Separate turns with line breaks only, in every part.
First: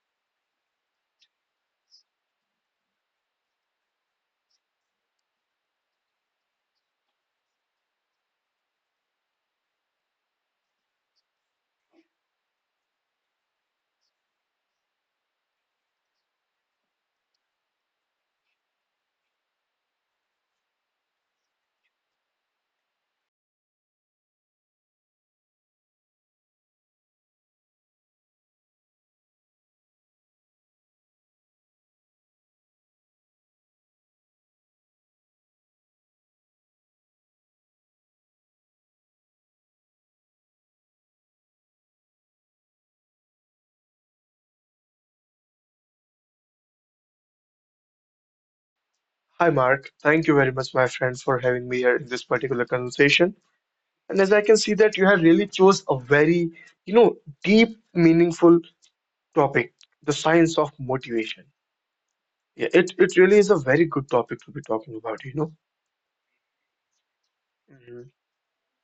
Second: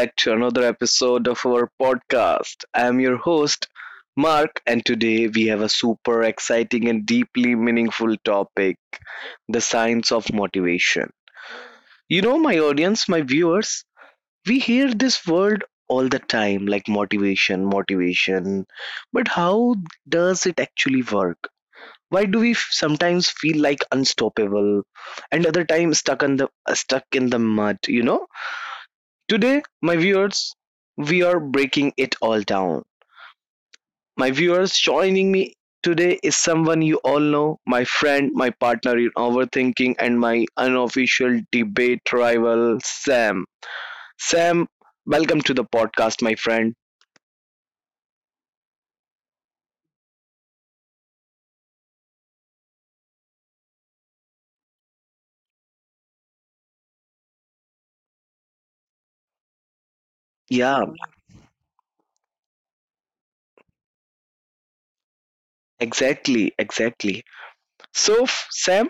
back to another episode of our podcast. I am your host, Mark, and today we have a super exciting and deeply meaningful topic: the science of motivation. You know, my audience, my viewers, we hear this word all the time, like motivation, motivation, but how does it actually work? Why do we sometimes feel like unstoppable, and other times stuck in the mud, you know? Today, my viewers, we are breaking it all down. My viewers, joining me today is someone you all know, my friend, my partner in overthinking, and my unofficial debate rival, Sam. Sam, welcome to the podcast, my friend.
Hi, Mark. Thank you very much, my friend, for having me here in this particular conversation. And as I can see that you have really chose a very, you know, deep, meaningful topic, the science of
Yeah,
motivation. Yeah, it really is a very good topic to be talking about.
exactly, exactly.
Mm-hmm.
So, Sam,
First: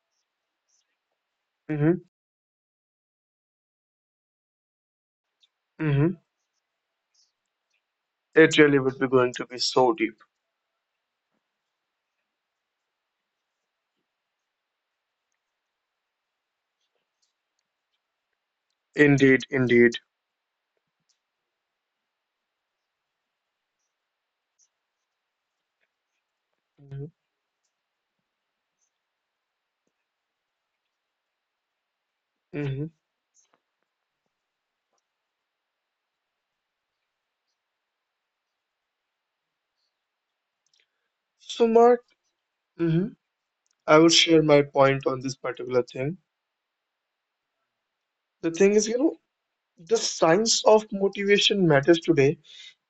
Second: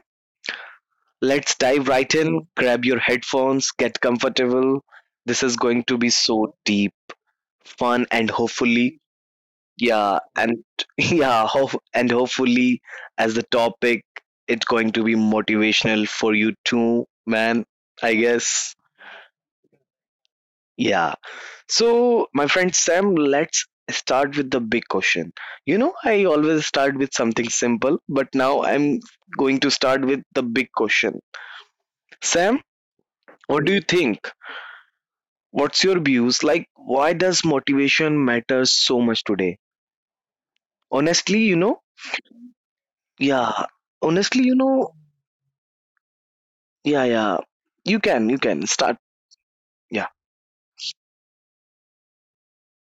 let's dive
Mm-hmm.
right in. Grab your headphones, get comfortable. This is going to be
Mm-hmm.
so deep, fun, and
It really would
hopefully.
be going to be so
Yeah,
deep.
and yeah, and hopefully, as the topic, it's going to be motivational for you too, man. I guess.
Indeed, indeed.
Yeah. So, my friend Sam, let's start with the big question. You know, I always start
Mm-hmm.
with something simple, but now I'm going to start with the big question. Sam,
Mm-hmm.
what do you think? What's your views? Like, why does motivation matter so much today? Honestly, you
So,
know,
Mark, mm-hmm.
yeah,
I will
honestly,
share
you
my
know,
point on this particular thing.
Yeah, yeah. You can, you
The
can
thing is,
start.
you know, the
Yeah,
science of motivation matters today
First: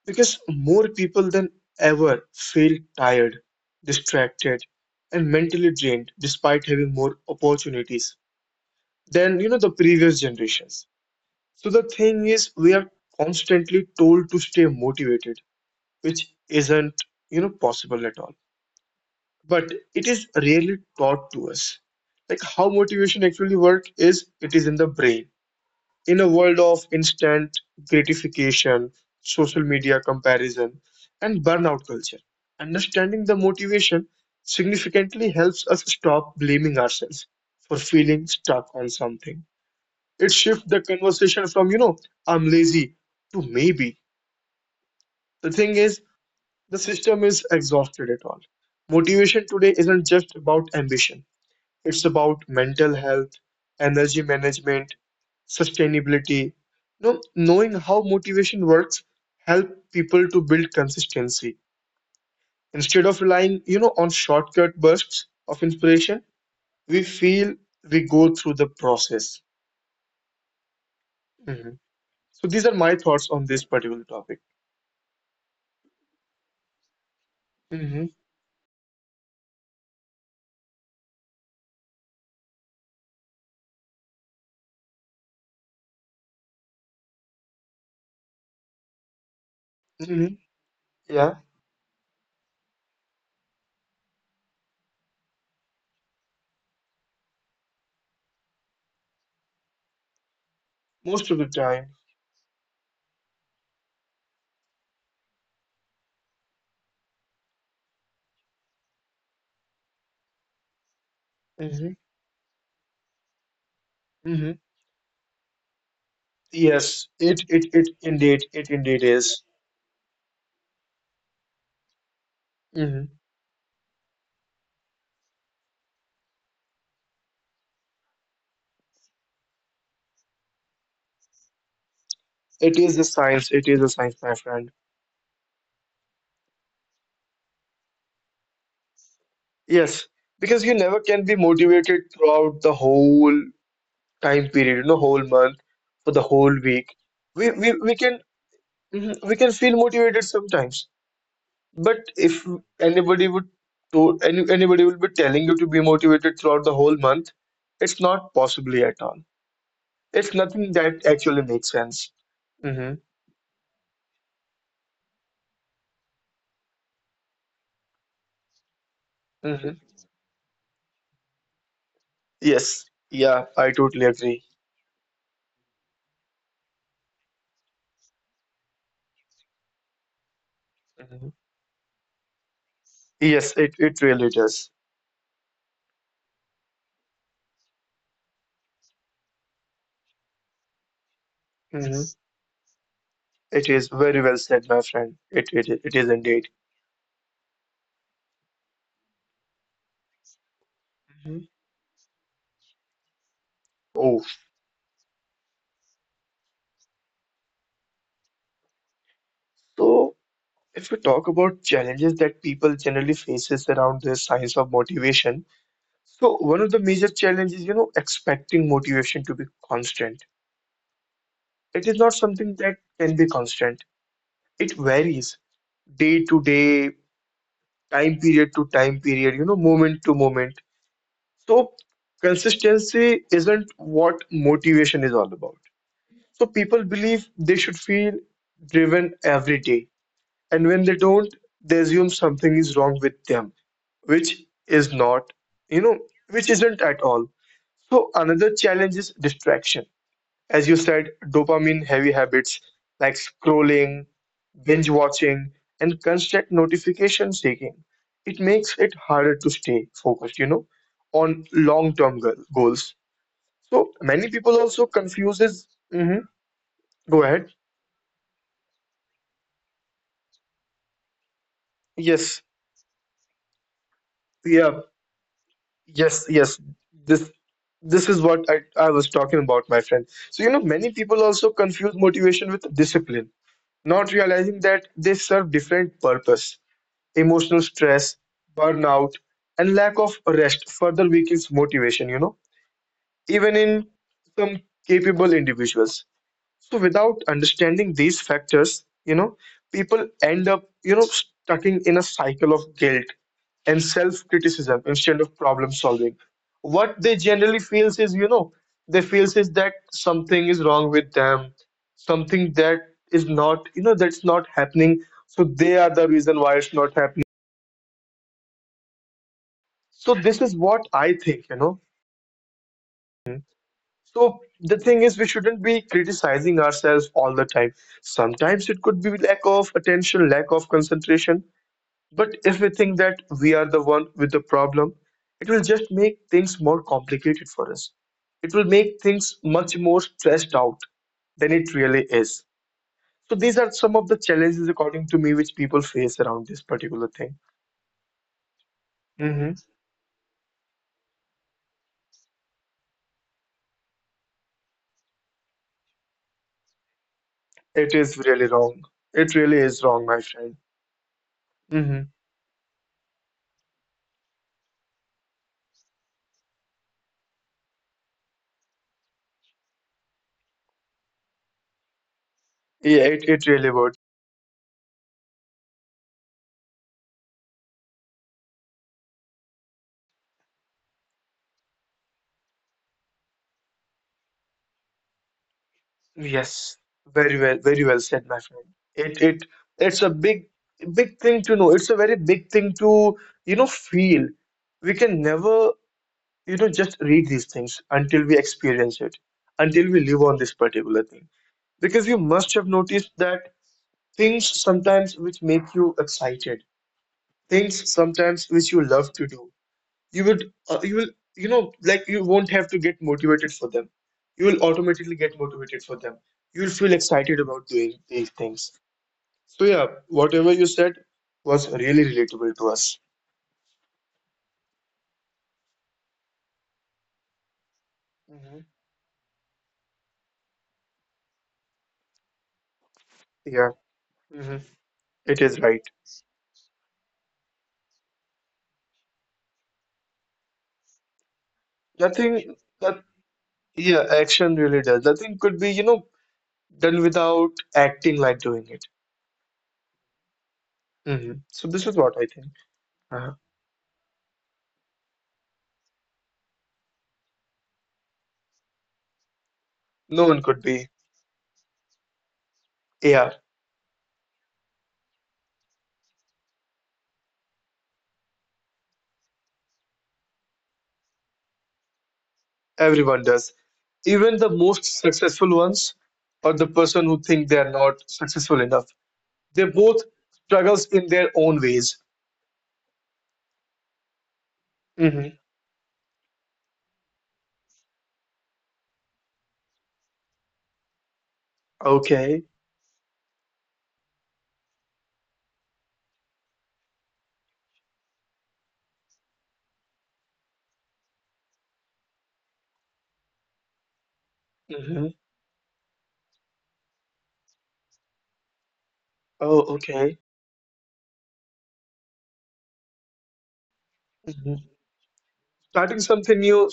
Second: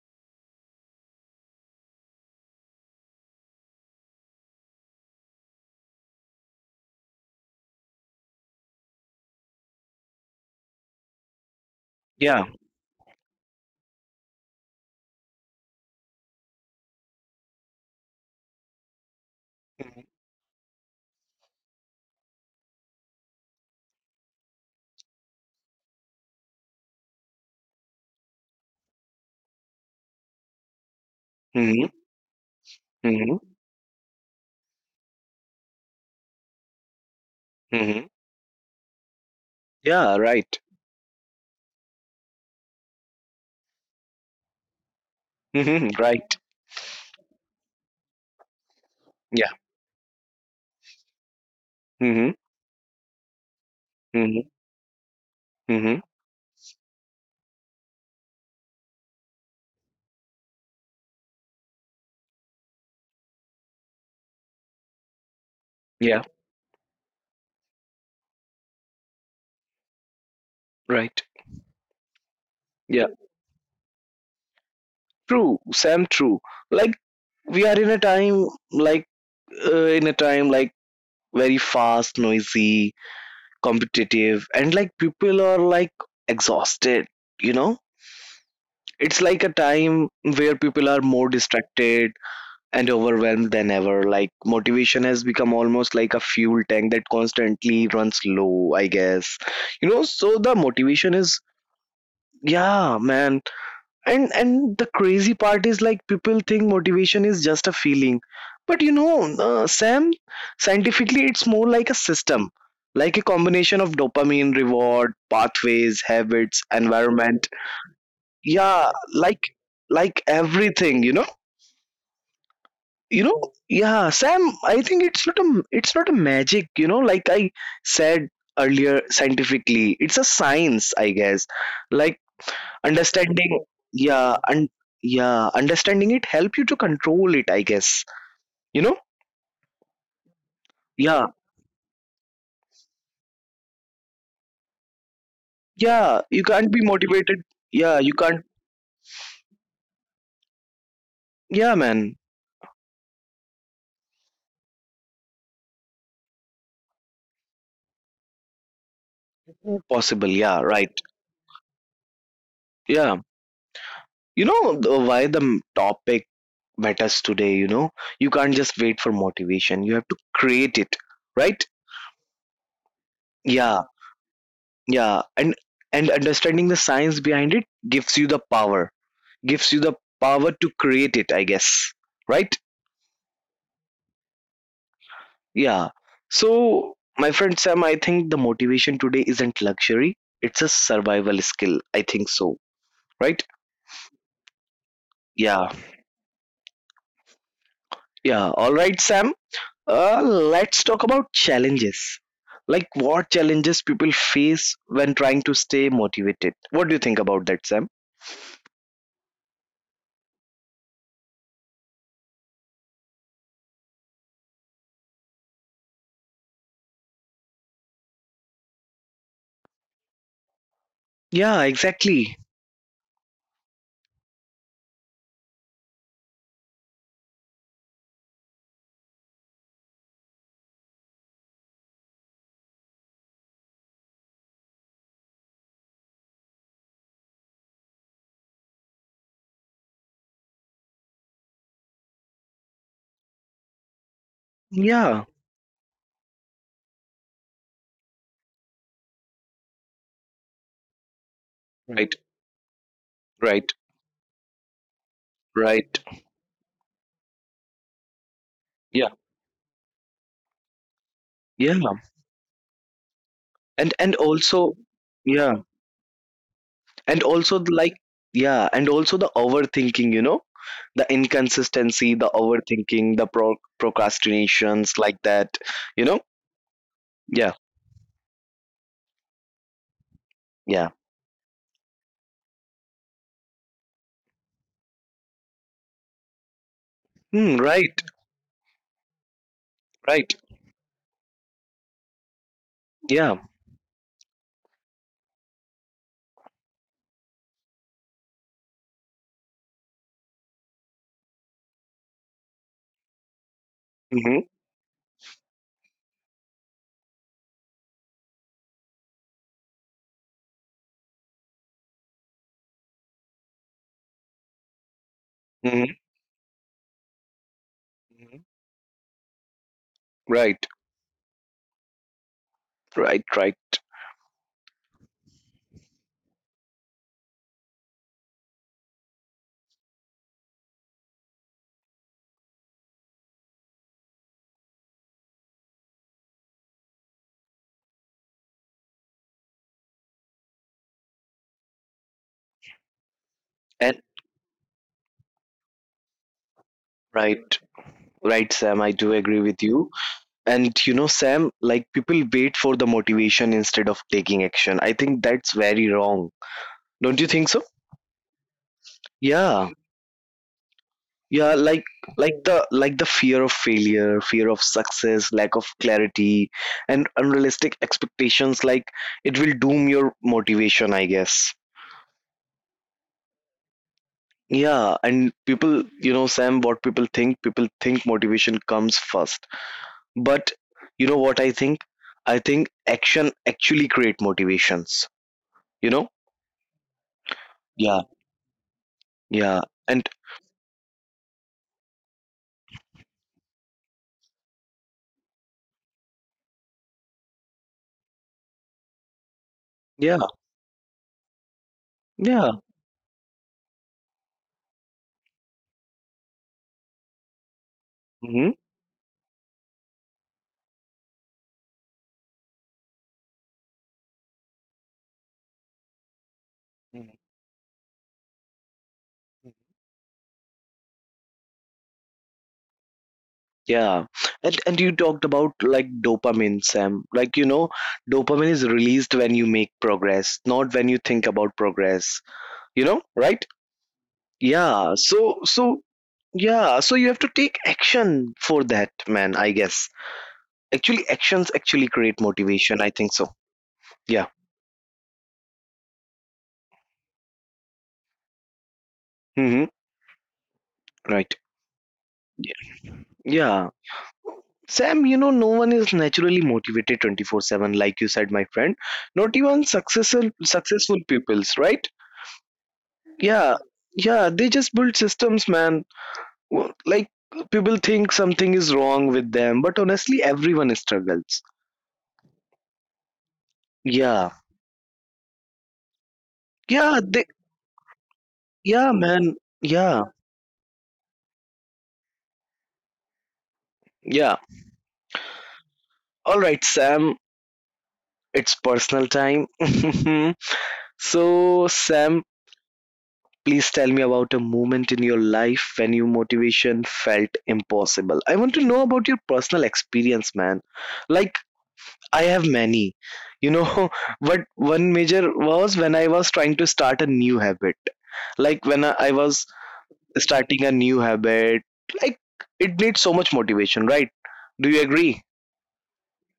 because more people than ever feel tired, distracted, and mentally drained despite having more opportunities than you know the previous generations. So the thing
yeah.
is we are constantly told to stay motivated, which isn't you know possible at all. But
Mm-hmm.
it is rarely taught to us. Like how motivation actually work is it is in the brain. In a world of instant gratification, social media comparison, and burnout
Mm-hmm.
culture, understanding the
Mm-hmm.
motivation significantly helps us stop blaming ourselves for
Mm-hmm.
feeling stuck on something. It
Yeah,
shifts
right.
the conversation from, you know, I'm lazy to maybe. The thing is,
Mm-hmm. Right.
the system is exhausted at all. Motivation
Yeah.
today isn't just about ambition, it's about
Mm-hmm.
mental health, energy
Mm-hmm.
management,
Mm-hmm.
sustainability. You know, knowing how motivation works help people to build consistency. Instead of relying, you know, on shortcut bursts of inspiration,
Yeah.
we feel we go through the process.
Right.
Mhm. So these are my
Yeah.
thoughts on this particular topic.
True, Sam. True. Like we are in
Hmm.
a time, like very fast, noisy, competitive, and like people are like exhausted. You know, it's like a time
Hmm.
where people are more
Yeah,
distracted and overwhelmed than ever. Like motivation has become almost like a fuel tank that constantly runs low, I guess. You know, so the motivation
most of the
is,
time.
yeah, man. And the crazy part is, like, people think motivation is just a feeling. But you know, Sam, scientifically it's more
Hmm.
like a system. Like a combination of
Hmm.
dopamine, reward pathways, habits,
Yes, it
environment.
it it indeed it
Yeah,
indeed is.
like everything, you know.
Hmm.
Yeah, Sam, I think it's not a magic, you know? Like I said earlier, scientifically, it's a science, I guess. Like
It is a science.
understanding.
It is a science, my
Yeah.
friend.
And, yeah, understanding it help you to control it, I guess, you know?
Yes, because you never can
Yeah,
be motivated throughout the whole time period, you know, whole month for the
yeah, you
whole
can't be
week. We
motivated.
we, we
Yeah,
can
you can't.
mhm, we can feel motivated sometimes.
Yeah,
But
man.
if anybody would to any, anybody will be telling you to be motivated throughout the whole month, it's not possibly at all. It's
Possible,
nothing
yeah,
that
right.
actually makes sense. Mm-hmm.
Yeah, you know, why the topic matters today, you know. You can't just wait for
Mm-hmm.
motivation, you have to create it, right?
Yes. Yeah, I totally
Yeah,
agree.
yeah. And understanding the science behind it gives you the power gives you the power to
Hmm.
create it, I guess, right?
Yes, it really does.
Yeah. So, my friend Sam, I think the motivation today isn't luxury, it's a survival skill,
Mhm.
I think so, right?
It is very well said, my friend. It
Yeah,
is indeed.
yeah, all right, Sam. Let's talk
Mhm.
about challenges. Like, what challenges
Oh,
people face when trying to stay motivated? What do you think about that, Sam?
so if we talk about challenges that people generally faces around the science of motivation, so one of the major challenges, you know, expecting motivation to be constant. It
Yeah,
is not something
exactly.
that can be constant. It varies day to day, time period to time period, you know, moment to moment. So consistency isn't what motivation is all about. So people believe they should feel driven every day. And when they don't, they assume something is wrong with them, which is not,
Yeah,
you know, which isn't at all. So another challenge is distraction. As you said, dopamine heavy
right,
habits like
right,
scrolling, binge watching, and
right.
constant notification seeking. It makes it
Yeah.
harder to stay focused, you know, on
Yeah,
long-term goals. So many
and
people also
also
confuses.
yeah,
Mhm. Go ahead.
and also the, like the overthinking, you know, the
Yes.
inconsistency, the overthinking, the
Yeah.
procrastinations, like that,
Yes,
you know.
yes. This
Yeah,
this is what I was talking about, my friend. So, you know, many people
yeah.
also confuse motivation with discipline, not realizing that they serve different purpose. Emotional
Hmm,
stress,
right,
burnout, and lack of
right.
rest further weakens motivation, you know, even
Yeah.
in some capable individuals. So without understanding these factors, you know, people end up, you know, stuck in a cycle of guilt and
Mm-hmm,
self-criticism instead of problem solving. What they generally feels is, you know, they feels is that something is wrong with them, something that is not, you know, that's not happening. So they are the
mm-hmm,
reason why it's not happening.
hmm.
So this is what
Right,
I think, you know.
right, right.
So the thing is, we shouldn't be criticizing ourselves all the time. Sometimes it could be lack of attention, lack of concentration. But if we think that we are the one with the problem, it will just make things more complicated for us. It will make things much more stressed out than it really is. So these are some of the
And,
challenges, according to me, which people face around this particular thing.
right, right, Sam. I do
Mhm.
agree with you. And, you know, Sam, like people wait for the motivation instead of taking action. I think that's very wrong. Don't you think so?
It is really wrong. It really
Yeah.
is wrong, my friend.
Yeah, like
Mhm.
like the like the fear of failure, fear of success, lack of clarity, and unrealistic expectations, like, it will doom your motivation, I guess.
Yeah, it really would.
Yeah, and people, you know, Sam, people think motivation comes first. But you know what I think? I think action actually create motivations, you
Yes, very well
know?
said, my friend. It it
Yeah,
it's a
and
big thing to know. It's a very big thing to, you know, feel. We can never, you know, just read these things until we experience it, until we live
yeah,
on this particular thing. Because you must
yeah,
have noticed that things sometimes which make you excited, things sometimes
hmm,
which you love to do, you would you will, you know, like you won't have to get motivated for them. You will automatically get motivated for them. You will feel excited about doing these things. So yeah, whatever you said was really relatable to us.
yeah, and you talked about, like, dopamine, Sam. Like, you know,
Hmm.
dopamine is released when you make progress, not when you think about progress. You know, right?
Yeah. Hmm.
Yeah.
It
So
is right.
so yeah. So you have to take action for that, man. I guess actually, actions actually create
Nothing
motivation.
that
I think so.
yeah
Yeah.
action really does. Nothing could be, you know, done without acting like doing it.
Mm-hmm.
Hmm.
Right.
So this is what I think.
Yeah.
uh
Yeah. Sam, you know, no one is naturally motivated 24/7, like you said, my friend. Not even
no
successful
one could be.
successful pupils, right?
Yeah.
Yeah, yeah, they just build systems, man. Like, people think something is wrong with them, but honestly, everyone struggles.
Everyone does. Even the
Yeah,
most successful ones or the person
yeah,
who
they,
think they are not successful enough.
yeah, man,
They both
yeah,
struggles in their own ways.
yeah.
Hmm.
All right, Sam, it's personal time. So,
Okay.
Sam, please tell me about a moment in your life when your motivation felt impossible. I want to know about your personal experience, man. Like, I have many. You know, but
Hmm.
one major was when I was trying to start a new habit. Like, when I
Oh,
was
okay.
starting a new habit, like, it needs so much motivation, right?
Hmm.
Do you agree?
Starting something new,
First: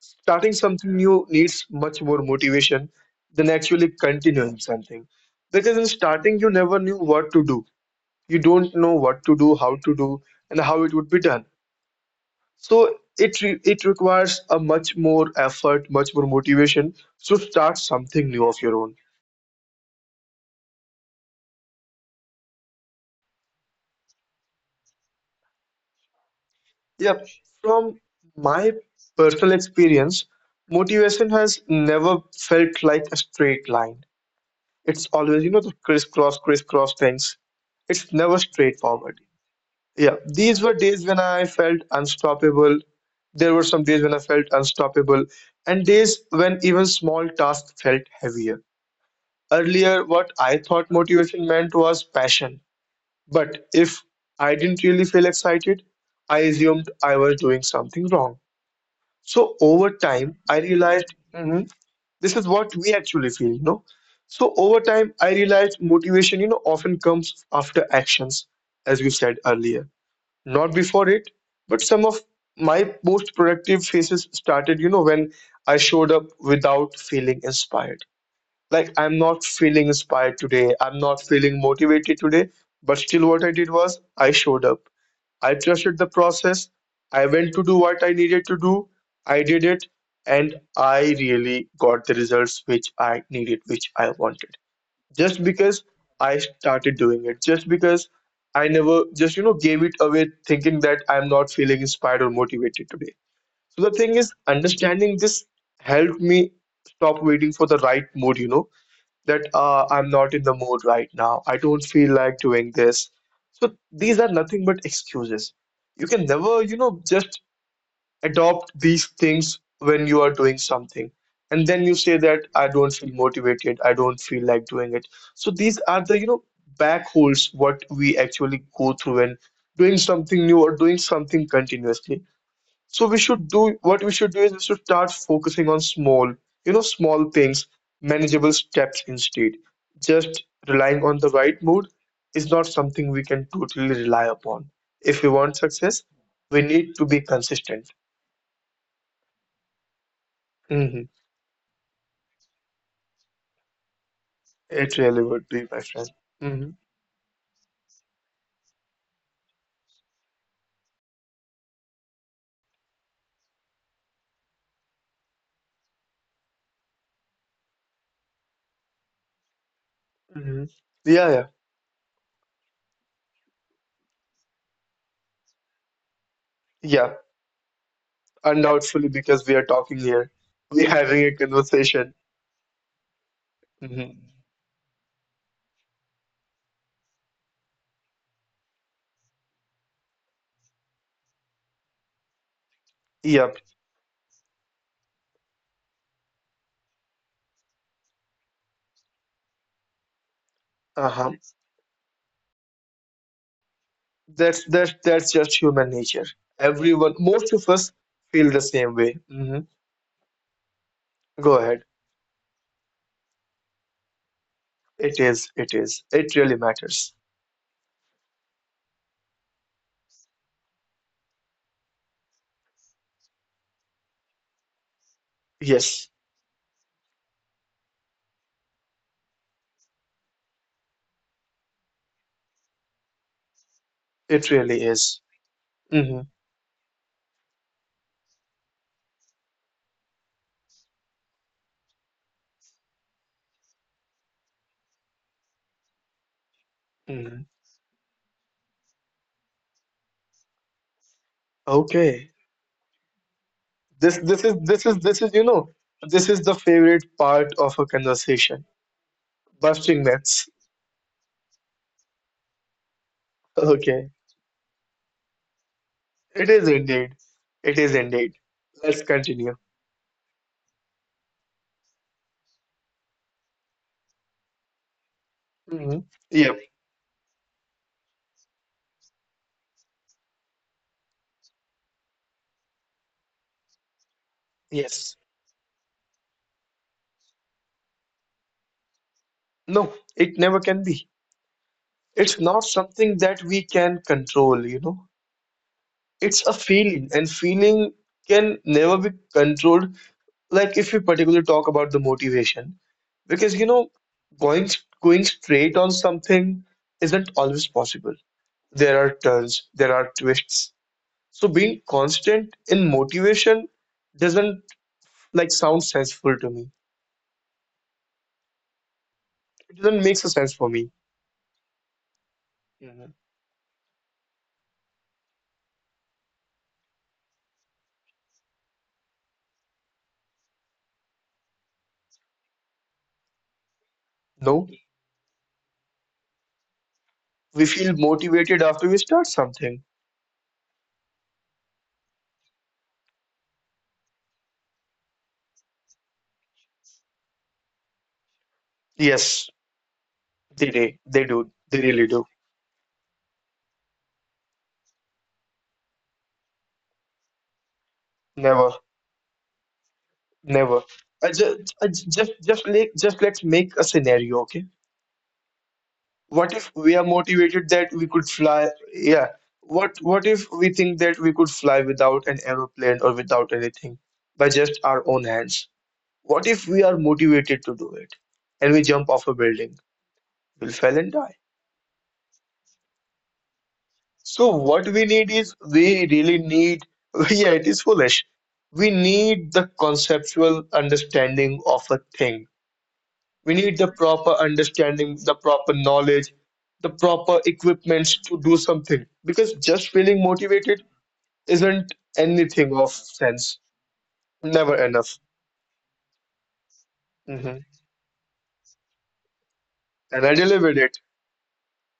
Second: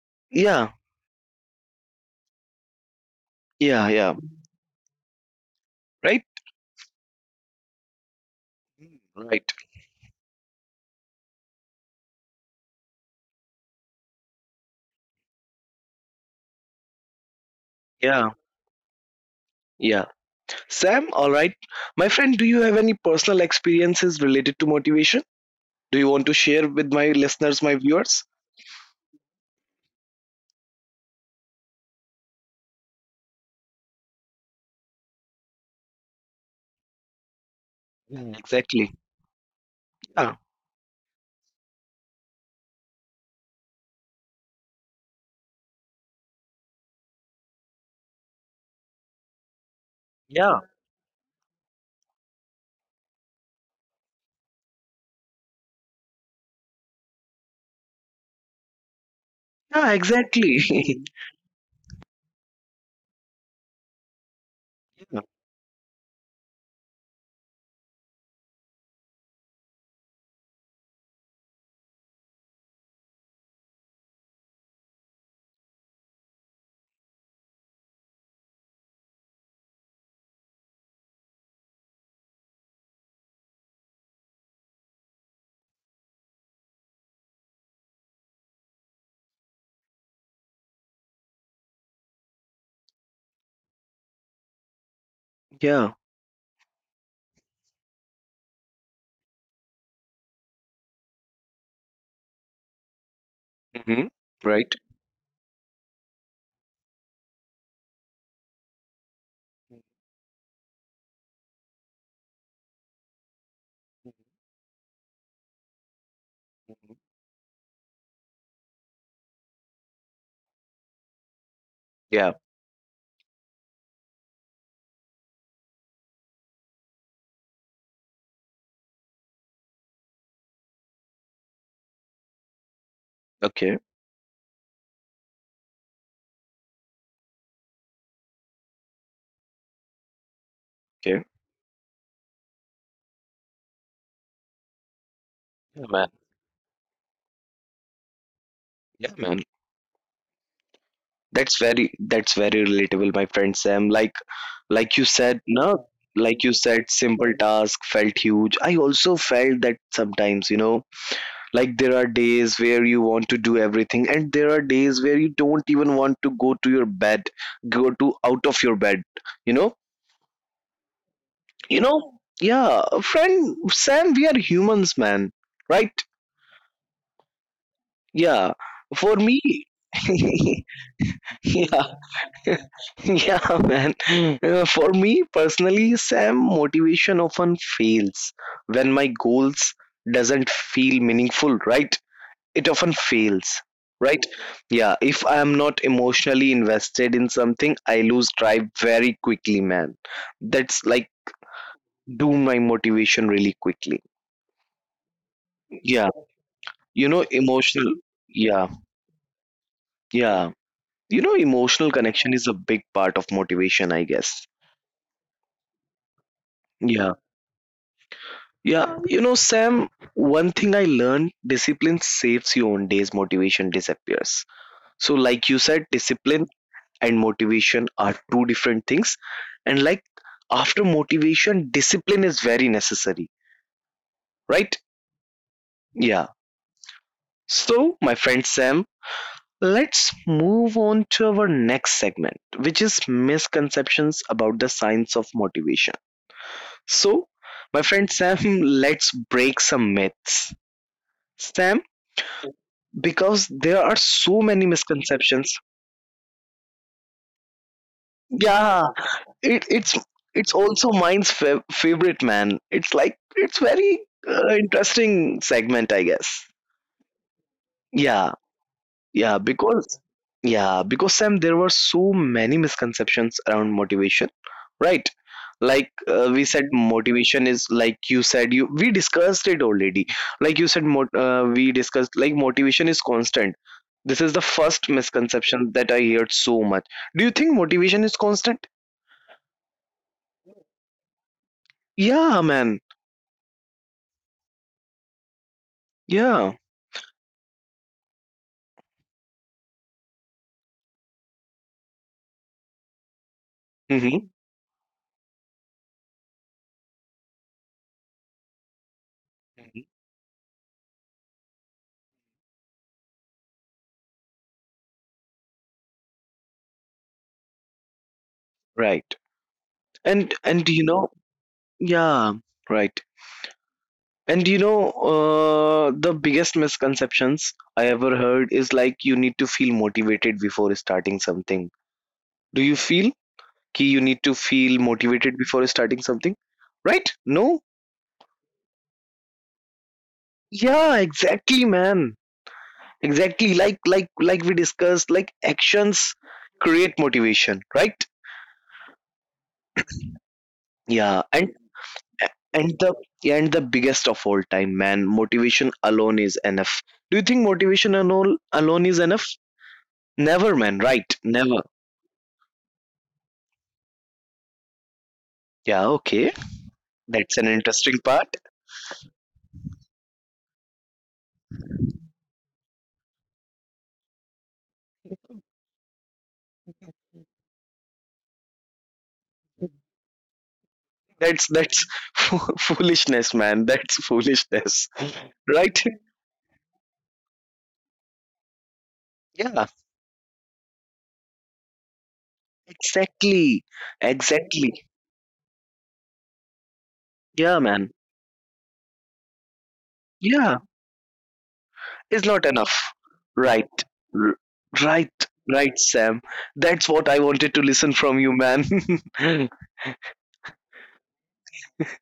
starting
Yeah,
something new needs much more motivation than
yeah,
actually
yeah.
continuing something. Because in
Right?
starting, you never knew what to do. You don't know what to
Right.
do, how to do, and how it would be done. So it requires a much more effort, much more motivation to start something
Yeah,
new of your own.
yeah. Sam, all right. My friend, do you have any personal experiences related to motivation? Do you want to share with my
Yeah,
listeners, my
from
viewers?
my personal experience, motivation has never felt like a straight line. It's always, you know, the crisscross things. It's never
Mm, exactly.
straightforward. Yeah,
Yeah.
these were days when I felt unstoppable. There were some days when I felt unstoppable and days when even small tasks felt heavier. Earlier, what I
Yeah.
thought motivation meant was passion. But if I didn't really feel excited, I assumed I was doing something wrong. So over
Yeah.
time, I
Exactly.
realized, "Mhm, this is what we actually feel, you know." So over time,
Yeah.
I realized motivation, you know, often comes after actions, as we said earlier, not before it. But some of my most productive phases started, you know, when I showed up without feeling inspired, like I'm not feeling inspired today, I'm not feeling motivated today, but still what I did was I showed up. I trusted the process. I went to do what I needed to do. I did it, and I really got the results which I needed, which I wanted. Just because
Yeah.
I started doing it, just because I never just, you know, gave it away thinking that I'm not feeling inspired or motivated today. So the
Hmm.
thing is,
Right.
understanding this helped me stop waiting for the right mood, you know, that I'm not in the mood right now. I don't feel like doing this. So these are nothing but excuses. You can never, you
Mhm.
know, just adopt these things when you are doing something. And then you say
Yeah.
that I don't feel motivated, I don't feel like doing it. So these are the, you know, back holes what we actually go through when doing something new or doing something continuously. So we should do
Okay.
what we should do is we should start focusing on small, you know, small things, manageable steps instead. Just relying on the
Okay.
right mood is not something we can totally rely upon. If we want
Yeah,
success,
man.
we need to be consistent.
Yeah, man.
Hmm.
That's very relatable, my friend Sam. Like
It
like you
really
said,
would be, my
no,
friend. Hmm.
simple task felt huge. I also felt that sometimes, you know, like, there are days where you want to do everything, and there are days where you don't even want to go to out of your bed, you know,
Hmm. Yeah, yeah,
you know. Yeah, friend Sam, we are humans, man, right?
yeah.
Yeah,
Undoubtedly,
for
because
me,
we are talking here, we are having a
yeah.
conversation.
Yeah, man.
Hmm.
For me personally, Sam, motivation often fails when my goals doesn't feel meaningful, right? It often
Yep.
fails, right? Yeah. If I am not emotionally invested in something, I lose drive very quickly, man. That's, like,
Uh-huh.
doom my motivation really quickly.
That's just human
Yeah,
nature.
you
Everyone,
know
most of us
emotional.
feel the
Yeah,
same way. Hmm.
yeah. You know,
Go ahead.
emotional connection is a big part of motivation, I guess.
It is. It is. It really matters.
Yeah, yeah, you know, Sam, one thing I learned: discipline saves you on days motivation disappears. So, like you said,
Yes,
discipline and motivation are two different things, and, like, after motivation, discipline is very necessary,
it
right?
really is.
Yeah.
Hmm.
So, my friend Sam, let's move on to our next segment, which is misconceptions about the science of motivation. So,
Hmm.
my friend Sam, let's break some myths, Sam,
Okay.
because there are
This
so
this is
many
this is this is
misconceptions.
you know this is the favorite part of a conversation.
Yeah, it it's
Busting
it's
myths.
also mine's favorite, man. It's like, it's very
Okay.
interesting segment, I guess.
It is indeed. It is
Yeah,
indeed. Let's
yeah,
continue.
because yeah, because, Sam, there were so many misconceptions around motivation, right? Like,
Hmm.
we
Yep.
said motivation is, like you said, you we discussed it already. Like you said we discussed, like, motivation is constant. This is the first
Yes.
misconception that I heard so much. Do you think motivation is constant?
No, it never can be.
Yeah,
It's not
man.
something that we can control, you know. It's
Yeah.
a feeling, and feeling can never be controlled, like if we particularly talk about the motivation. Because, you know,
Mm-hmm.
going going straight on something isn't always possible. There are turns, there are twists. So being constant in motivation doesn't like sound senseful to me.
Right.
It doesn't make
And
sense
and
for
you
me.
know, yeah, right.
Mhm.
And you know, the biggest misconceptions I ever heard is, like, you need to feel motivated before starting something. Do you feel ki You need to
No,
feel motivated before starting something, right? No?
we feel motivated after we start something.
Yeah, exactly, man. Exactly. Like we discussed, like, actions create motivation, right?
Yes, they
Yeah.
they do. They really do.
And the and the biggest of all time, man: motivation alone is enough. Do you think motivation alone
Never.
alone is enough? Never, man,
Never.
right?
I
Never.
just, just like, just let's make a scenario, okay?
Yeah, okay,
What if we are
that's an
motivated that
interesting
we could
part.
fly? Yeah. What if we think that we could fly without an aeroplane or without anything by just our own hands? What if we are motivated to do it and we jump off a building? We'll fall and die.
That's foolishness, man, that's
So
foolishness,
what we need is
right?
we really need, yeah, it is foolish. We
Yeah,
need the conceptual understanding of a thing. We
exactly,
need the proper
exactly.
understanding, the proper knowledge, the proper
Yeah, man,
equipments to do something because just feeling
yeah,
motivated isn't
it's not
anything
enough,
of sense.
right? R-
Never enough.
right, right, Sam, that's what I wanted to
Hmm.
listen from you, man.
And I delivered it.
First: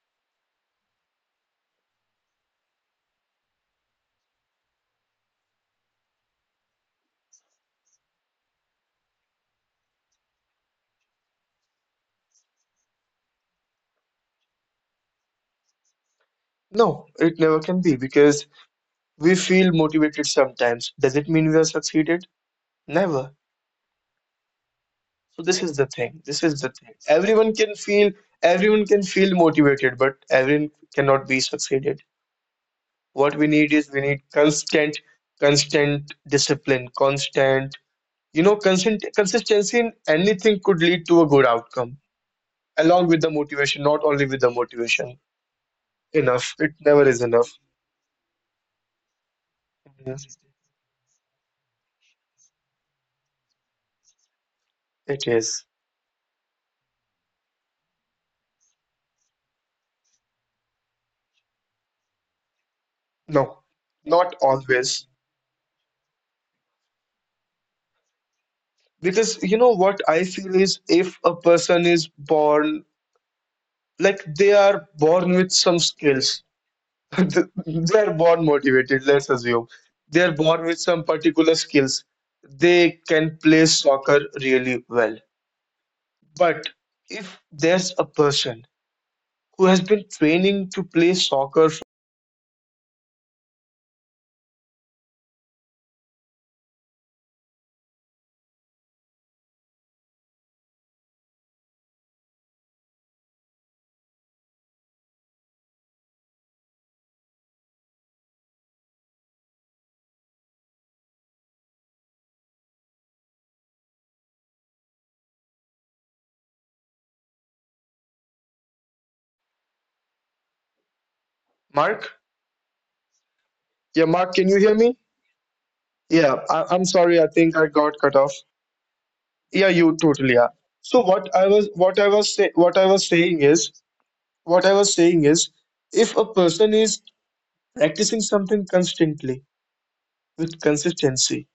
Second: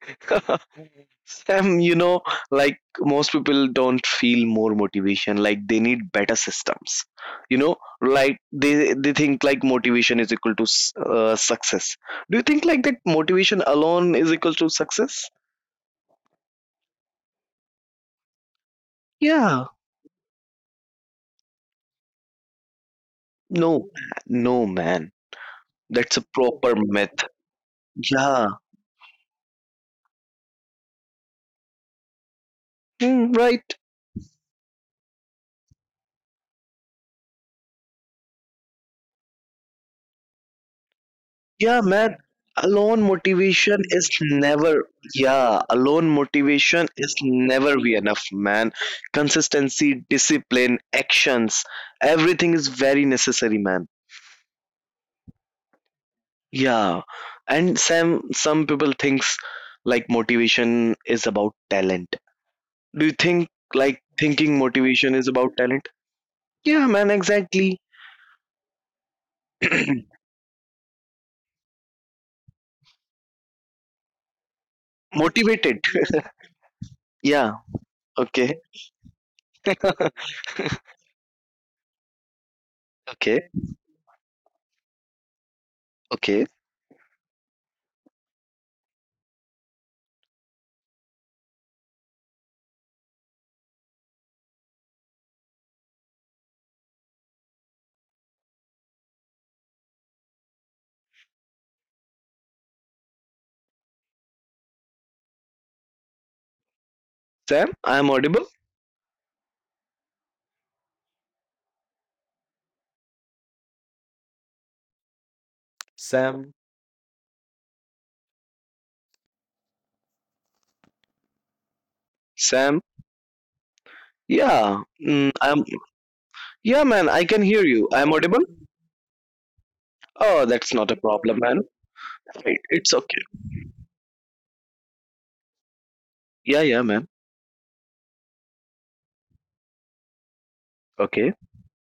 Sam, you know, like, most people don't feel more motivation. Like, they need better systems. You know, like, they think like motivation is equal to success. Do you think like that motivation alone is equal to success?
No, it never can be because we
Yeah.
feel motivated sometimes. Does it mean we have succeeded? Never.
No, no, man.
So this is the
That's a
thing. This is
proper
the thing.
myth.
Everyone can feel
Yeah.
everyone can feel motivated, but everyone cannot be succeeded.
Hmm,
What we
right.
need is we need constant discipline, constant you know constant consistency in anything could lead to a good
Yeah,
outcome,
man. Alone
along with the
motivation
motivation,
is
not only with the
never,
motivation
yeah, alone
enough, it
motivation is
never is enough.
never be enough, man. Consistency,
Yes,
discipline, actions, everything is very necessary, man.
it is.
Yeah. And some people thinks like motivation is about talent. Do you think
No,
like
not
thinking motivation
always,
is about talent? Yeah, man, exactly.
because you know what I feel is if a person is born, like they are born with
Motivated.
some skills.
Yeah.
They're born
Okay.
motivated, let's assume. They're born with some particular skills. They
Okay.
can play soccer really well.
Okay.
But if there's a person who has been training to play soccer,
Sam, I am audible. Sam,
Mark?
Sam.
Yeah,
Yeah,
Mark, can you hear me?
I'm. Yeah,
Yeah,
man, I
I,
can
I'm
hear
sorry. I
you. I'm
think I
audible.
got cut off. Yeah,
Oh,
you
that's not a
totally are.
problem,
So
man.
what I
It,
was
it's
say,
okay.
what I was saying is what I was saying is if a
Yeah, yeah,
person
man.
is practicing something constantly with
Okay,
consistency.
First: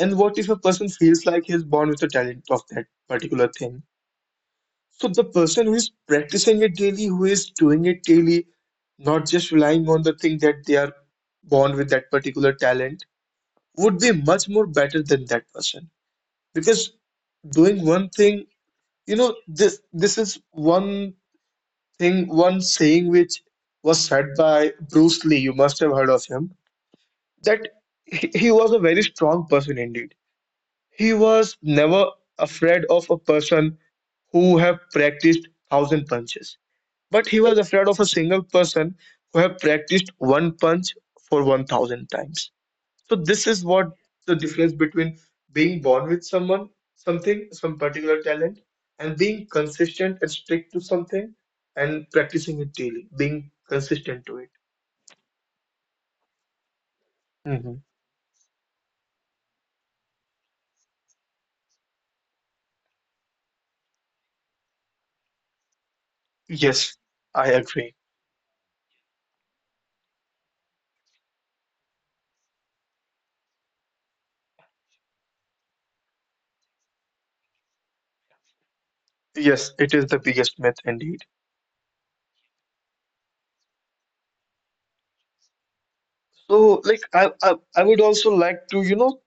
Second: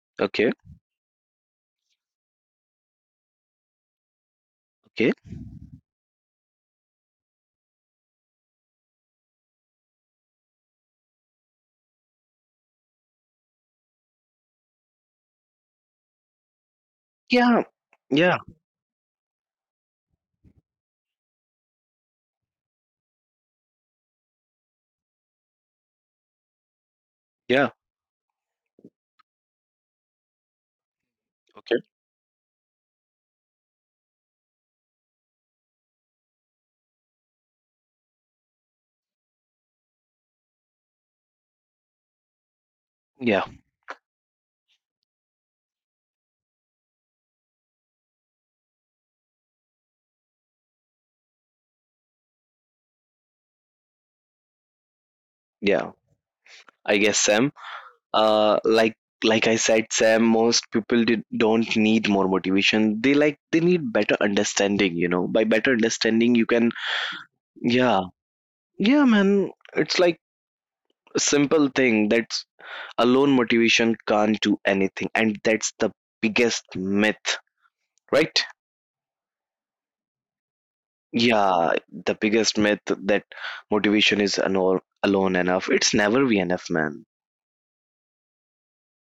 And what if
okay,
a person feels like he's born with a talent of that particular thing? So
okay.
the person who is practicing it daily, who is doing it daily, not just relying on the thing that they are born with that particular talent, would be much more better than that person. Because
Yeah,
doing one thing,
yeah,
you know, this is one thing, one saying which was said by Bruce Lee. You must have heard of him. That
yeah.
he was a very strong person indeed. He was
Okay.
never afraid of a person who have practiced 1,000 punches, but he was afraid of a single person who have practiced one punch for 1,000 times. So this is
Yeah,
what the difference between being born with someone, something, some particular talent, and being consistent and strict to something and practicing it daily, being consistent to it.
yeah. I guess, Sam.
Mhm.
Like, I said, Sam, most people don't need more motivation. They need better understanding. You know, by better understanding, you can.
Yes, I agree.
Yeah, yeah, man. It's like a simple thing, that alone motivation can't do anything, and that's the biggest myth, right?
Yes, it is the biggest myth indeed.
Yeah, the biggest myth, that motivation is alone enough. It's never be
So,
enough,
like,
man.
I would also like to, you know,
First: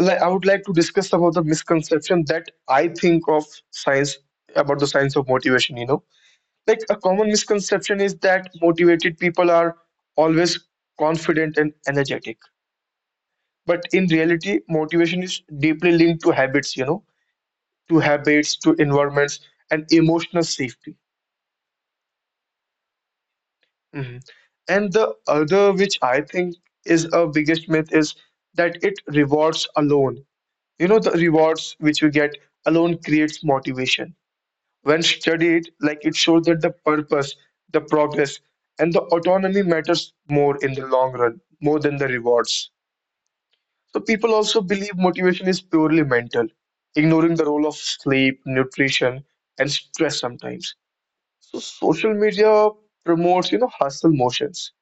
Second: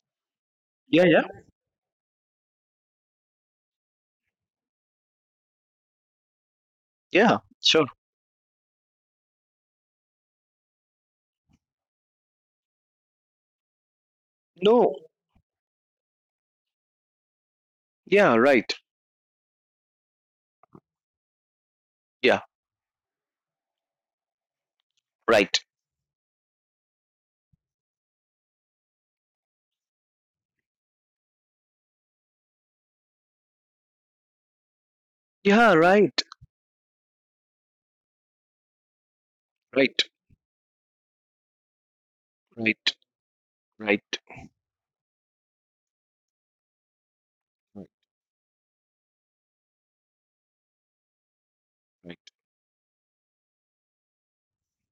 like, I would like to
Yeah,
discuss
yeah,
about the misconception that I think of science, about the science of motivation, you know. Like, a common
yeah, sure.
misconception is that motivated people are always confident and energetic. But in reality,
No,
motivation is deeply linked to habits, you know, to
yeah,
habits,
right,
to environments, and emotional safety.
yeah,
Mhm. And the
right,
other, which I think is a biggest myth, is that it rewards alone. You know, the rewards which we get alone creates motivation. When
yeah,
studied, like
right,
it shows that the purpose, the progress, and the autonomy
right,
matters more in the long run, more than the rewards.
right, right.
So
Right,
people also believe motivation is purely mental, ignoring the role of sleep, nutrition, and stress sometimes. So
right,
social media promotes, you know, hustle motions,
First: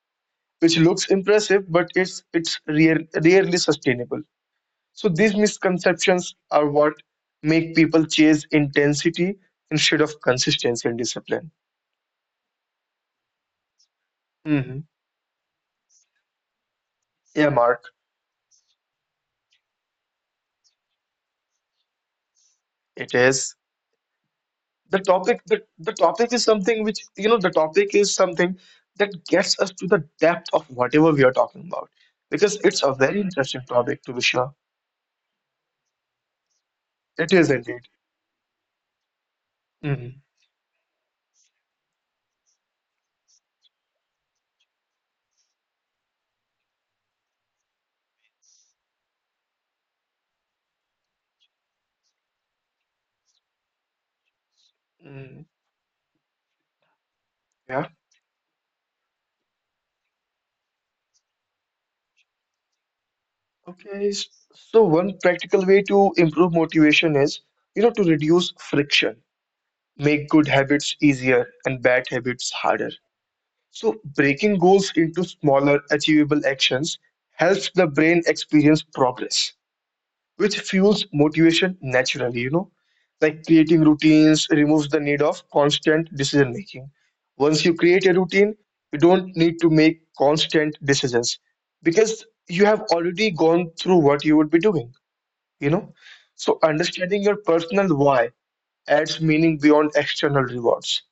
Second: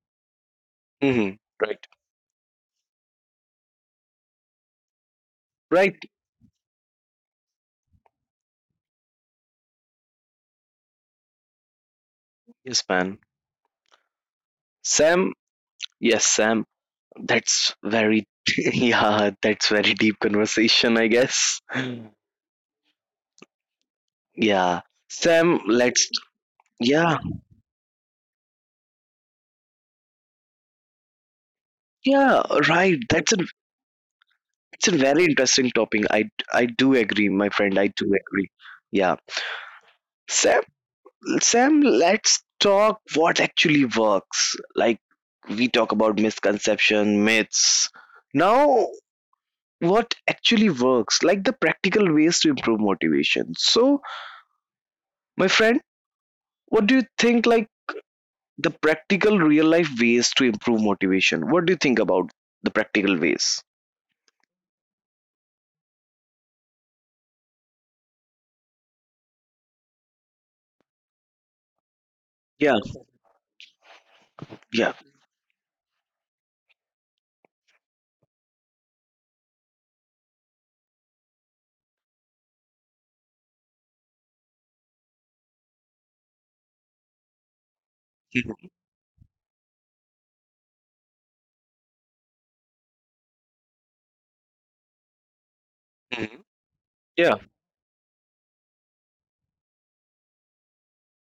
which looks
mm-hmm.
impressive,
Right,
but it's rarely sustainable. So these
right,
misconceptions are what make people chase intensity instead of consistency and discipline.
yes, man.
Hmm.
Sam, yes, Sam,
Yeah,
that's
Mark,
very yeah, that's very deep conversation, I guess.
it is.
Yeah,
The topic,
Sam.
the, the
Let's.
topic is something which,
Yeah,
you know, the topic is something that gets us to the depth of whatever we are talking about
yeah.
because it's
Right.
a very
That's a.
interesting topic to be sure.
It's a very interesting topic. I. I do agree,
It
my
is
friend.
indeed.
I do agree. Yeah,
Hmm.
Sam. Sam. Let's talk what actually works. We talk about misconception, myths. Now, what actually works? Like the practical ways to improve motivation. So, my
Mm.
friend, what do you think? Like
Yeah.
the practical real life ways to improve motivation. What do you think about the practical ways?
Okay. So one practical way to improve motivation is, you know, to reduce friction. Make good habits easier and bad habits harder. So, breaking
Yeah.
goals into smaller, achievable actions helps the brain experience progress, which fuels motivation naturally, you know. Like creating routines removes the need of constant decision making. Once you create a routine,
Mhm.
you don't need to make constant decisions because you have already gone through what you would be doing, you know.
Mhm.
So, understanding
Yeah.
your personal why adds meaning beyond external rewards.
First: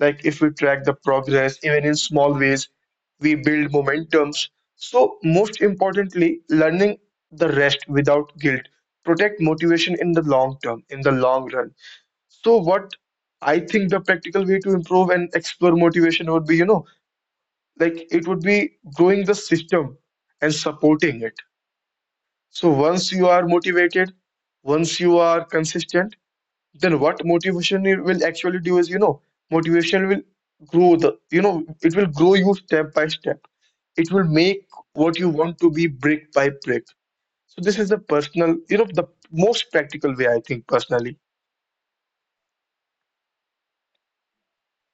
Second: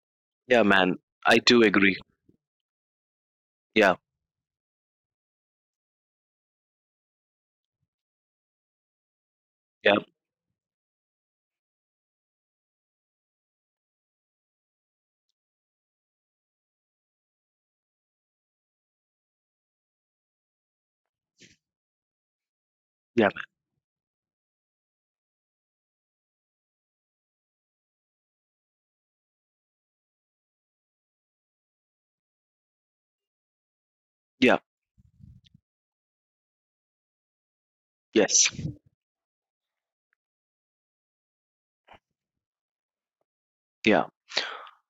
Like if we
Yeah,
track the
man. I
progress
do
even in
agree.
small ways, we build
Yeah.
momentums. So most importantly, learning the rest without guilt protect
Yeah.
motivation in the long run. So what I think the practical way to improve and explore motivation would be, you know, like it would be growing the system and supporting it. So once you
Yeah.
are motivated, once you are consistent, then what motivation it will actually do is, you know, motivation will grow the, you know, it will grow you step by step, it will make
Yeah.
what you want to be brick by brick. So this is the personal,
Yes.
you know, the most practical way I think personally.
Yeah.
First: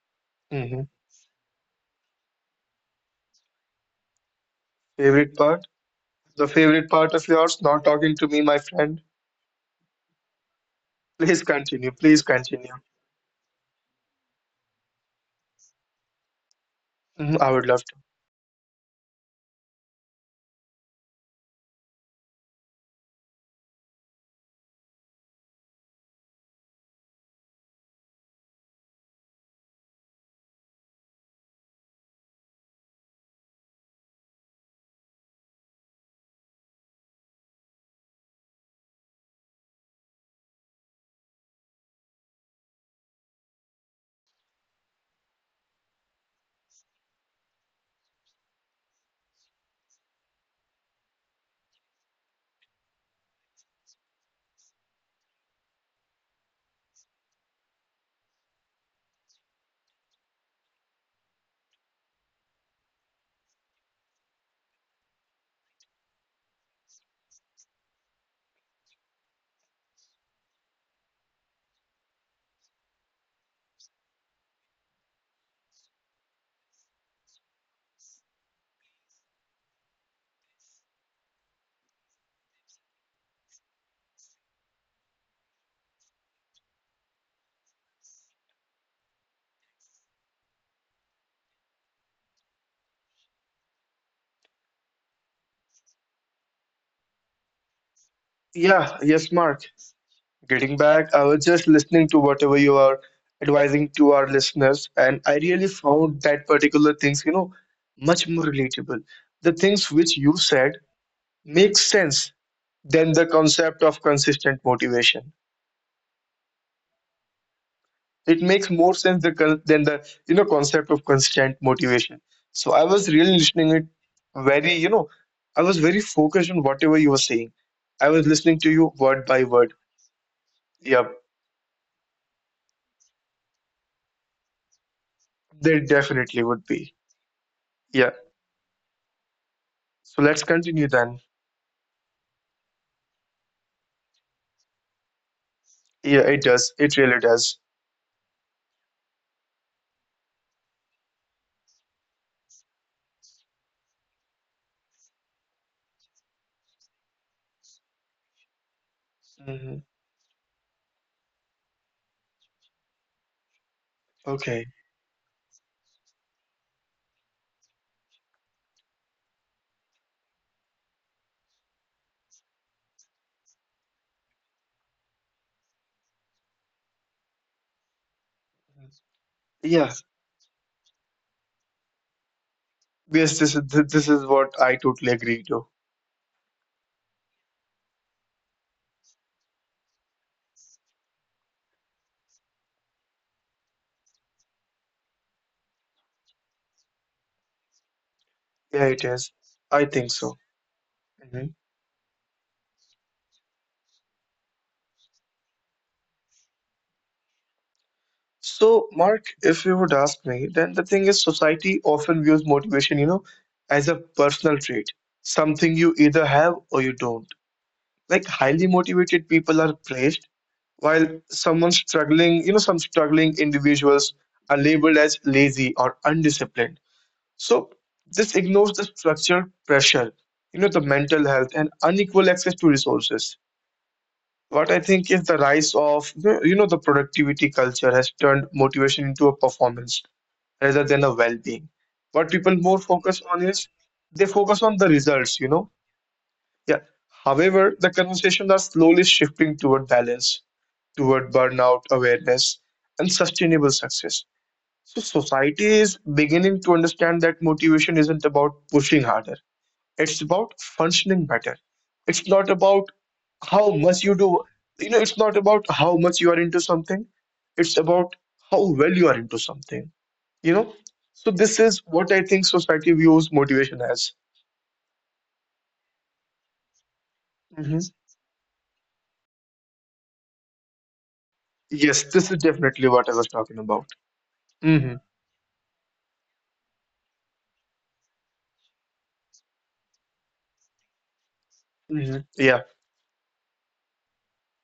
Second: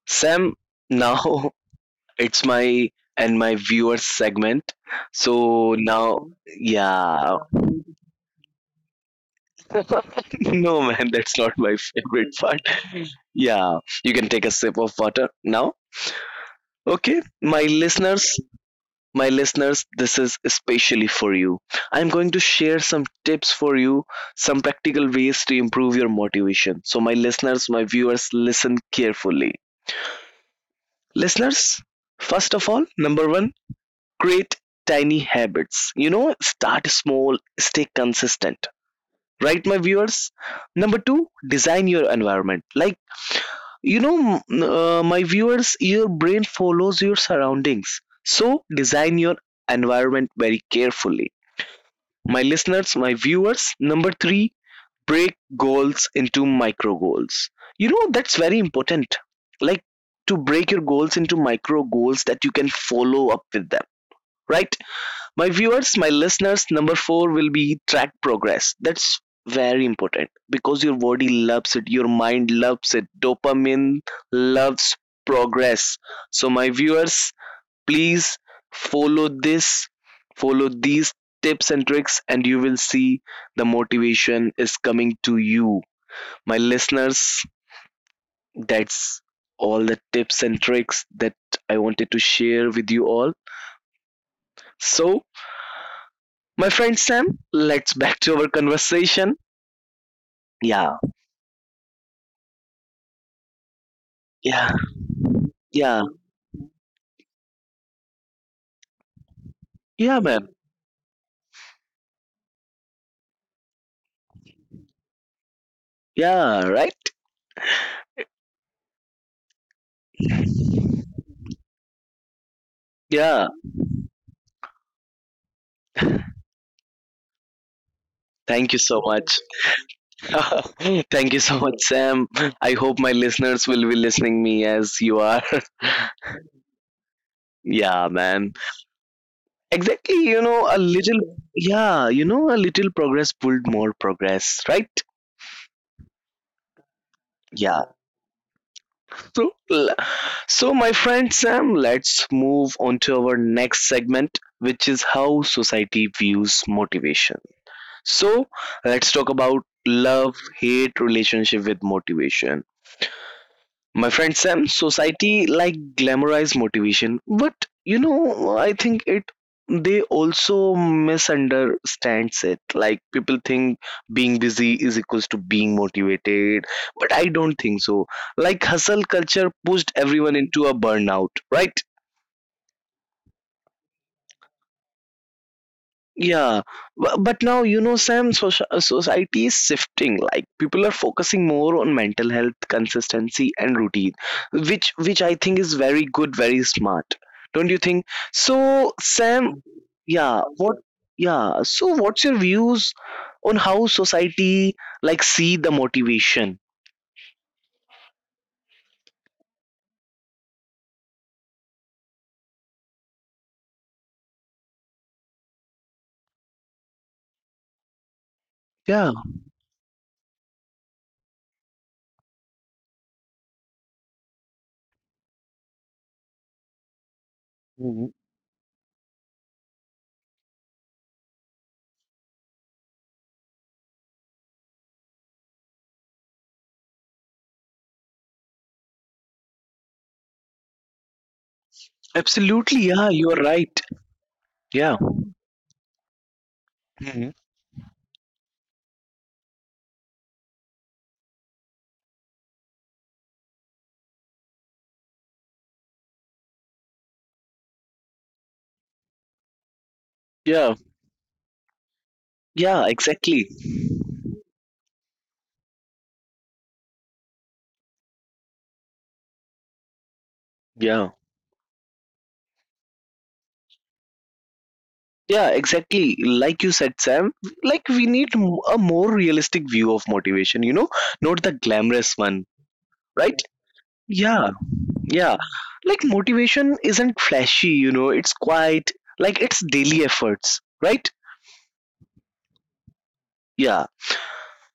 Sam,
Hmm.
now it's my and my viewers segment.
Favorite part.
So now,
The favorite part of
yeah.
yours not talking to me, my friend.
No, man, that's
Please
not my
continue, please
favorite part.
continue.
Yeah. You can take a sip of water now. Okay.
Mhm, I
My
would love
listeners, my listeners, this is especially for you. I'm going to share some tips for you, some practical ways to improve your motivation. So, my listeners, my viewers, listen carefully. Listeners, first of all, number one, create tiny habits. You know, start small, stay consistent. Right, my viewers? Number two, design your environment. Like, my viewers, your brain follows your surroundings. So, design your environment very carefully, my listeners, my viewers. Number three, break goals into micro goals. You know, that's very important. Like to break your goals into micro goals that you can follow up with them, right? My viewers, my listeners, number four will be track progress. That's very important because your body loves it, your mind loves it, dopamine loves progress. So, my viewers, please follow this follow these tips and tricks and you will see the motivation is coming to you, my listeners. That's all the tips and tricks that I wanted to share with you all. So, my friend Sam, let's
to.
back to
Yeah,
our
yes, Mark.
conversation.
Getting back, I was
Yeah,
just listening to whatever you are advising to our listeners, and
yeah,
I really found that
yeah,
particular things, you know, much more relatable. The things which you said
yeah, man.
make sense than the concept of consistent motivation.
Yeah, right.
It makes more sense the than the, you know, concept of constant motivation. So I was really listening it
Yeah,
very, you know, I was very focused on whatever you were saying. I was listening to you word by
thank you
word.
so much.
Yeah,
Thank you so much, Sam. I hope my listeners will be listening me
there
as you are.
definitely would be. Yeah.
Yeah, man.
So let's continue then.
Exactly, yeah, you know, a little progress pulled more progress, right?
Yeah, it does. It really does.
Yeah. So, so my friend Sam, let's move on to our next segment, which is how society views motivation. So,
Hmm.
let's talk about love, hate, relationship with motivation.
Okay.
My friend Sam, society like glamorize motivation, but you know, I think it they also misunderstands it. Like people think being busy is equals to being motivated, but I don't think so. Like hustle
Yeah.
culture pushed everyone into a burnout, right?
Yes, this is what I totally agree to.
Yeah, but now you know, Sam, society is shifting. Like people are focusing more on mental health, consistency, and routine, which I think is very good, very smart. Don't you think?
Yeah, it
So,
is.
Sam,
I think so.
yeah, what?
Hmm.
Yeah, so what's your views on how society like see the motivation?
So, Mark, if you would ask me, then the thing is, society often views motivation, you know, as a personal trait, something you either have or you don't. Like highly
Yeah.
motivated people are praised, while someone struggling, you know, some struggling individuals are labeled as lazy or undisciplined. So
Mhm.
this ignores the structure, pressure, you know, the mental health and unequal access to resources. What I think is the rise of, you know, the productivity culture has turned motivation into a performance rather than a well-being. What people
Absolutely.
more
Yeah,
focus
you are
on is
right.
they focus on the
Yeah.
results, you know. Yeah.
Mhm.
However, the conversations are slowly shifting toward balance, toward burnout awareness and sustainable success. So society is beginning to understand that motivation isn't about pushing harder. It's about
Yeah,
functioning better. It's not
yeah,
about
exactly.
how much you do. You know, it's not about how much you are into something. It's about how well you are into something. You know?
Yeah.
So this is what I think society views motivation as.
Yeah, exactly. Like you said, Sam,
Hmm.
a more realistic view of motivation, you know, not the glamorous
Yes, this
one,
is definitely what I was
right?
talking about.
Yeah,
Hmm.
yeah. Like motivation isn't flashy, you know, it's quite like it's daily efforts, right?
Hmm. Yeah.
Yeah.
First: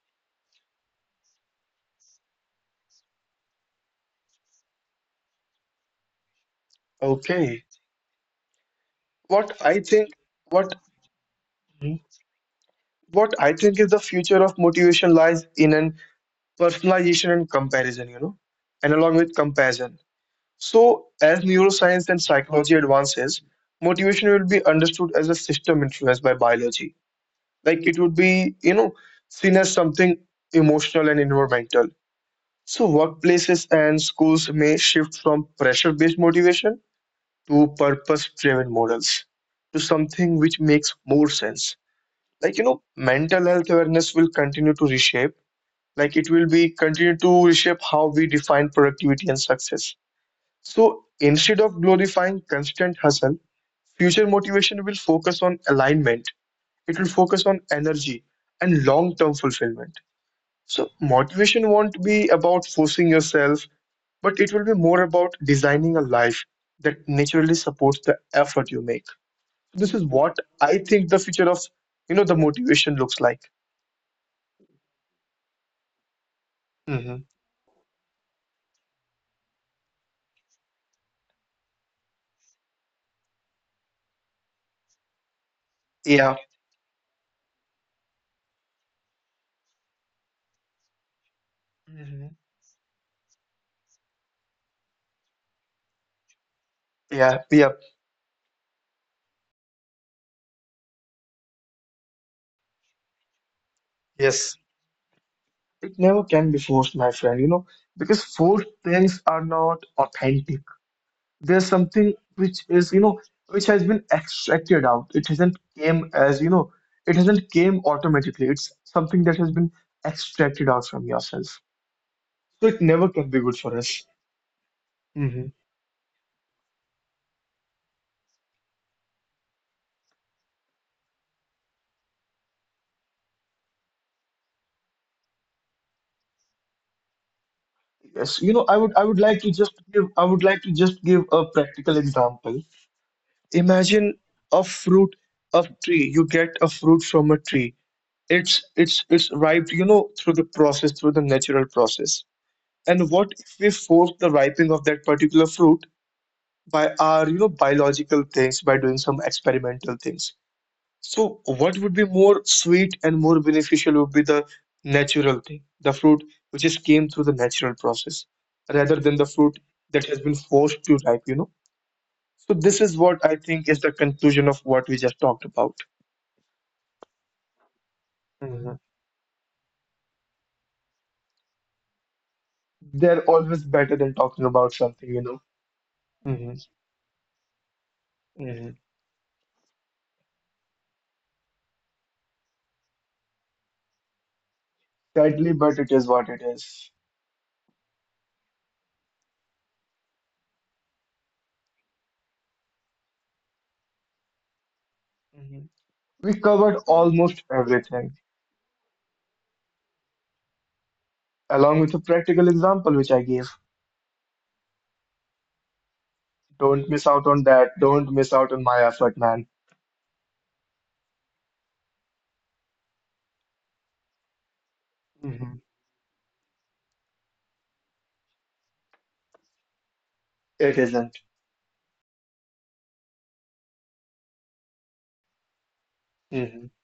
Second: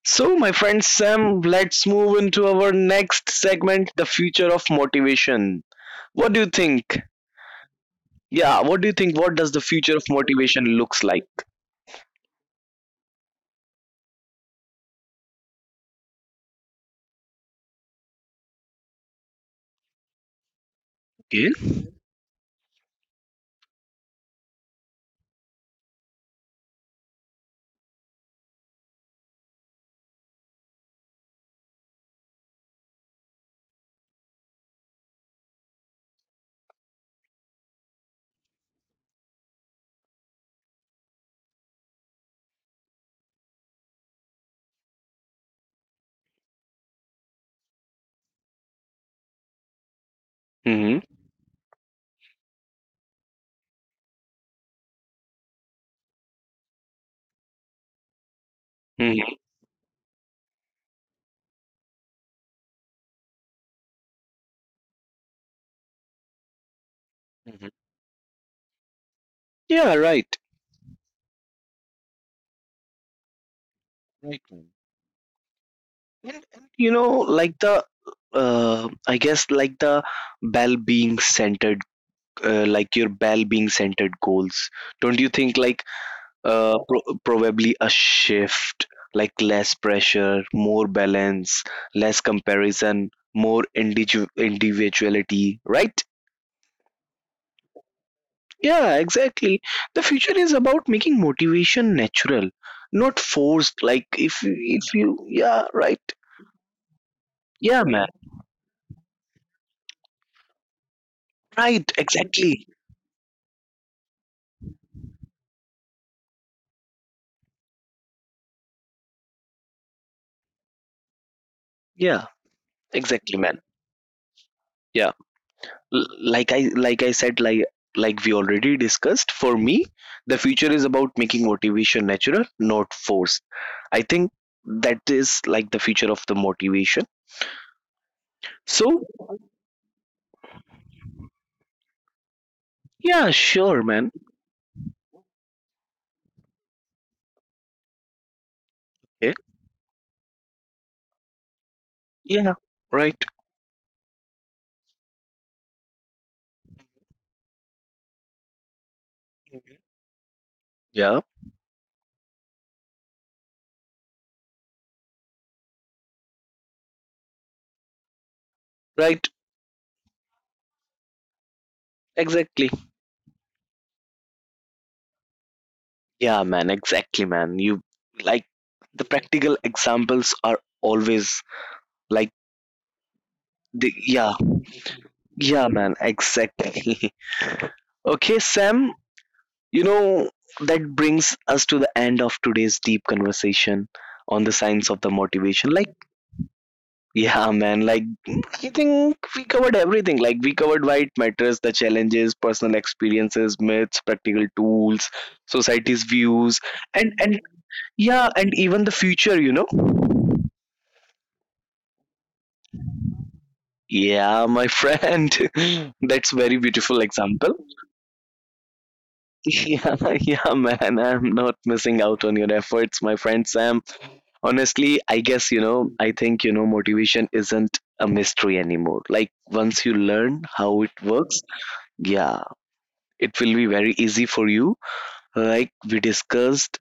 So, my friend Sam, let's move into our next segment the future of motivation. What do you think?
Okay.
Yeah, what do you think? What does the
What I
future of
think,
motivation
what
looks like?
Mhm. What I think is the future of motivation lies in an personalization and comparison, you know, and along with comparison. So, as
Okay.
neuroscience and psychology advances, motivation will be understood as a system influenced by biology. Like it would be, you know, seen as something emotional and environmental. So, workplaces and schools may shift from pressure based motivation to purpose driven models, to something which makes more sense. Like, you know, mental health awareness will continue to reshape, like, it will be continue to reshape how we define productivity and success. So
Mm-hmm.
instead of glorifying constant hustle, future motivation will focus on alignment, it will focus on energy and long term
Mm-hmm.
fulfillment. So motivation won't be about forcing yourself, but it will be more about designing a life that naturally supports the
Mm-hmm.
effort you make. This is what
Yeah,
I
right.
think the future of, you know, the motivation looks like.
Right. And,
Hmm.
and you know, like I guess like the bell being centered, like your bell being centered goals. Don't you think like
Yeah,
probably a shift, like less pressure, more balance,
hmm
less comparison, individuality, right?
yeah, yeah.
Yeah, exactly. The future is about making motivation natural, not forced. Like
Yes.
if you,
It
yeah,
never
right.
can be forced, my friend, you know,
Yeah,
because
man.
forced things are not authentic. There's something
Right,
which
exactly.
is, you know, which has been extracted out, it hasn't came as, you know, it hasn't came automatically, it's something that has been extracted out from yourself,
Yeah.
so it never can be
Exactly,
good
man.
for us.
Yeah.
Hmm.
L- like I said, like we already discussed, for me the future is about making motivation natural, not forced. I think that is like the future of the motivation.
Yes, you know, i would i
So,
would like to just give, a practical example.
yeah, sure,
Imagine
man.
a fruit, a tree, you get a fruit from a tree. It's
Yeah,
ripe, you know, through the natural process.
yeah,
And
right.
what if we force the ripening of that particular fruit by our, you know, biological things, by doing some experimental things?
Yeah,
So what would be more sweet and more beneficial would be the natural thing, the fruit which just came through the natural process, rather than the
right,
fruit that has been forced to ripe, you know. So this
exactly.
is what I think is the conclusion of what we just talked about.
Yeah, man, exactly, man. You like
Hmm.
the practical examples are always, like,
They're always better than
the,
talking
yeah.
about something, you know.
Yeah, man,
Hmm.
exactly. Okay,
Hmm.
Sam. You know, that brings us to the end of today's deep conversation on the science of the
Sadly, but it
motivation.
is
Like,
what it is.
yeah, man, like, I think we covered everything. Like, we covered why it matters, the challenges, personal experiences, myths, practical tools,
Hmm.
society's
We covered
views, and,
almost
and
everything,
yeah, and even the future, you know?
along with a practical example which I gave.
Yeah, my friend. That's very
Don't miss
beautiful
out on
example.
that. Don't miss out on my effort, man.
Yeah, yeah, man. I'm not missing out on your efforts, my friend Sam. Honestly, I guess,
Mhm.
you know, I think, you know, motivation isn't a mystery anymore. Like, once you learn
It
how it
isn't.
works, yeah, it will be very easy for you. Like we
Mhm.
discussed,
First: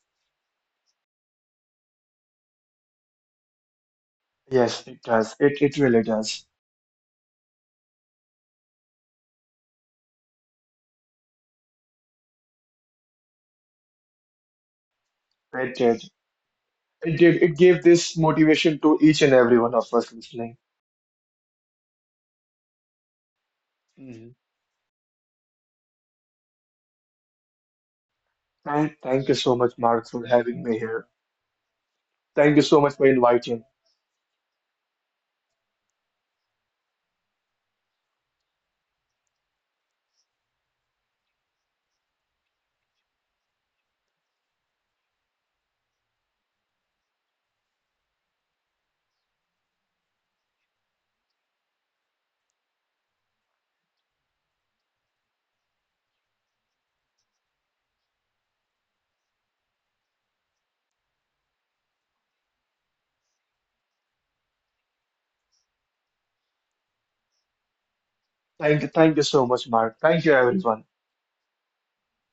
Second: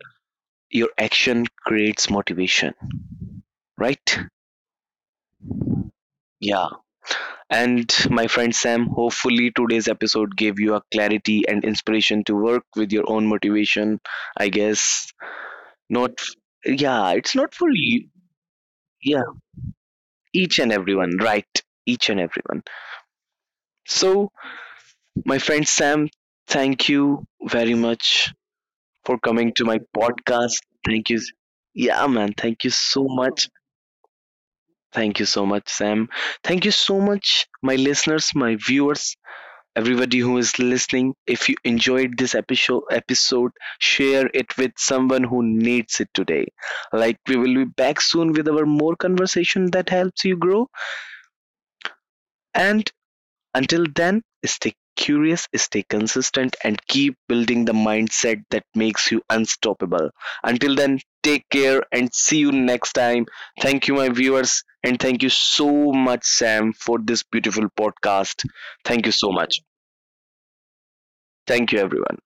your action creates motivation, right?
Yes, it does. It really does.
Yeah. And my friend Sam, hopefully today's episode gave you a clarity and inspiration to work with your own motivation. I guess
It did.
not, yeah,
It
it's
did.
not
It
for
gave
you.
this motivation to each
Yeah,
and every one of us listening.
each and everyone, right? Each and everyone. So,
Mhm.
my friend Sam, thank you very much
Thank,
for
thank you
coming
so
to
much,
my
Mark, for
podcast.
having me here.
Thank you. Yeah, man.
Thank you
Thank you
so much
so
for
much.
inviting.
Thank you so much, Sam. Thank you so much, my listeners, my viewers, everybody who is listening. If you enjoyed this episode, share it with someone who needs it today. Like we will be back soon with our more conversation that helps you grow. And until then, stay curious, stay consistent, and keep building the mindset that makes you unstoppable. Until then, take care and see you next time. Thank you, my viewers, and thank you so much, Sam, for this beautiful podcast. Thank
Thank
you
you
so
so
much.
much, Mark. Thank you, everyone.
Thank you, everyone.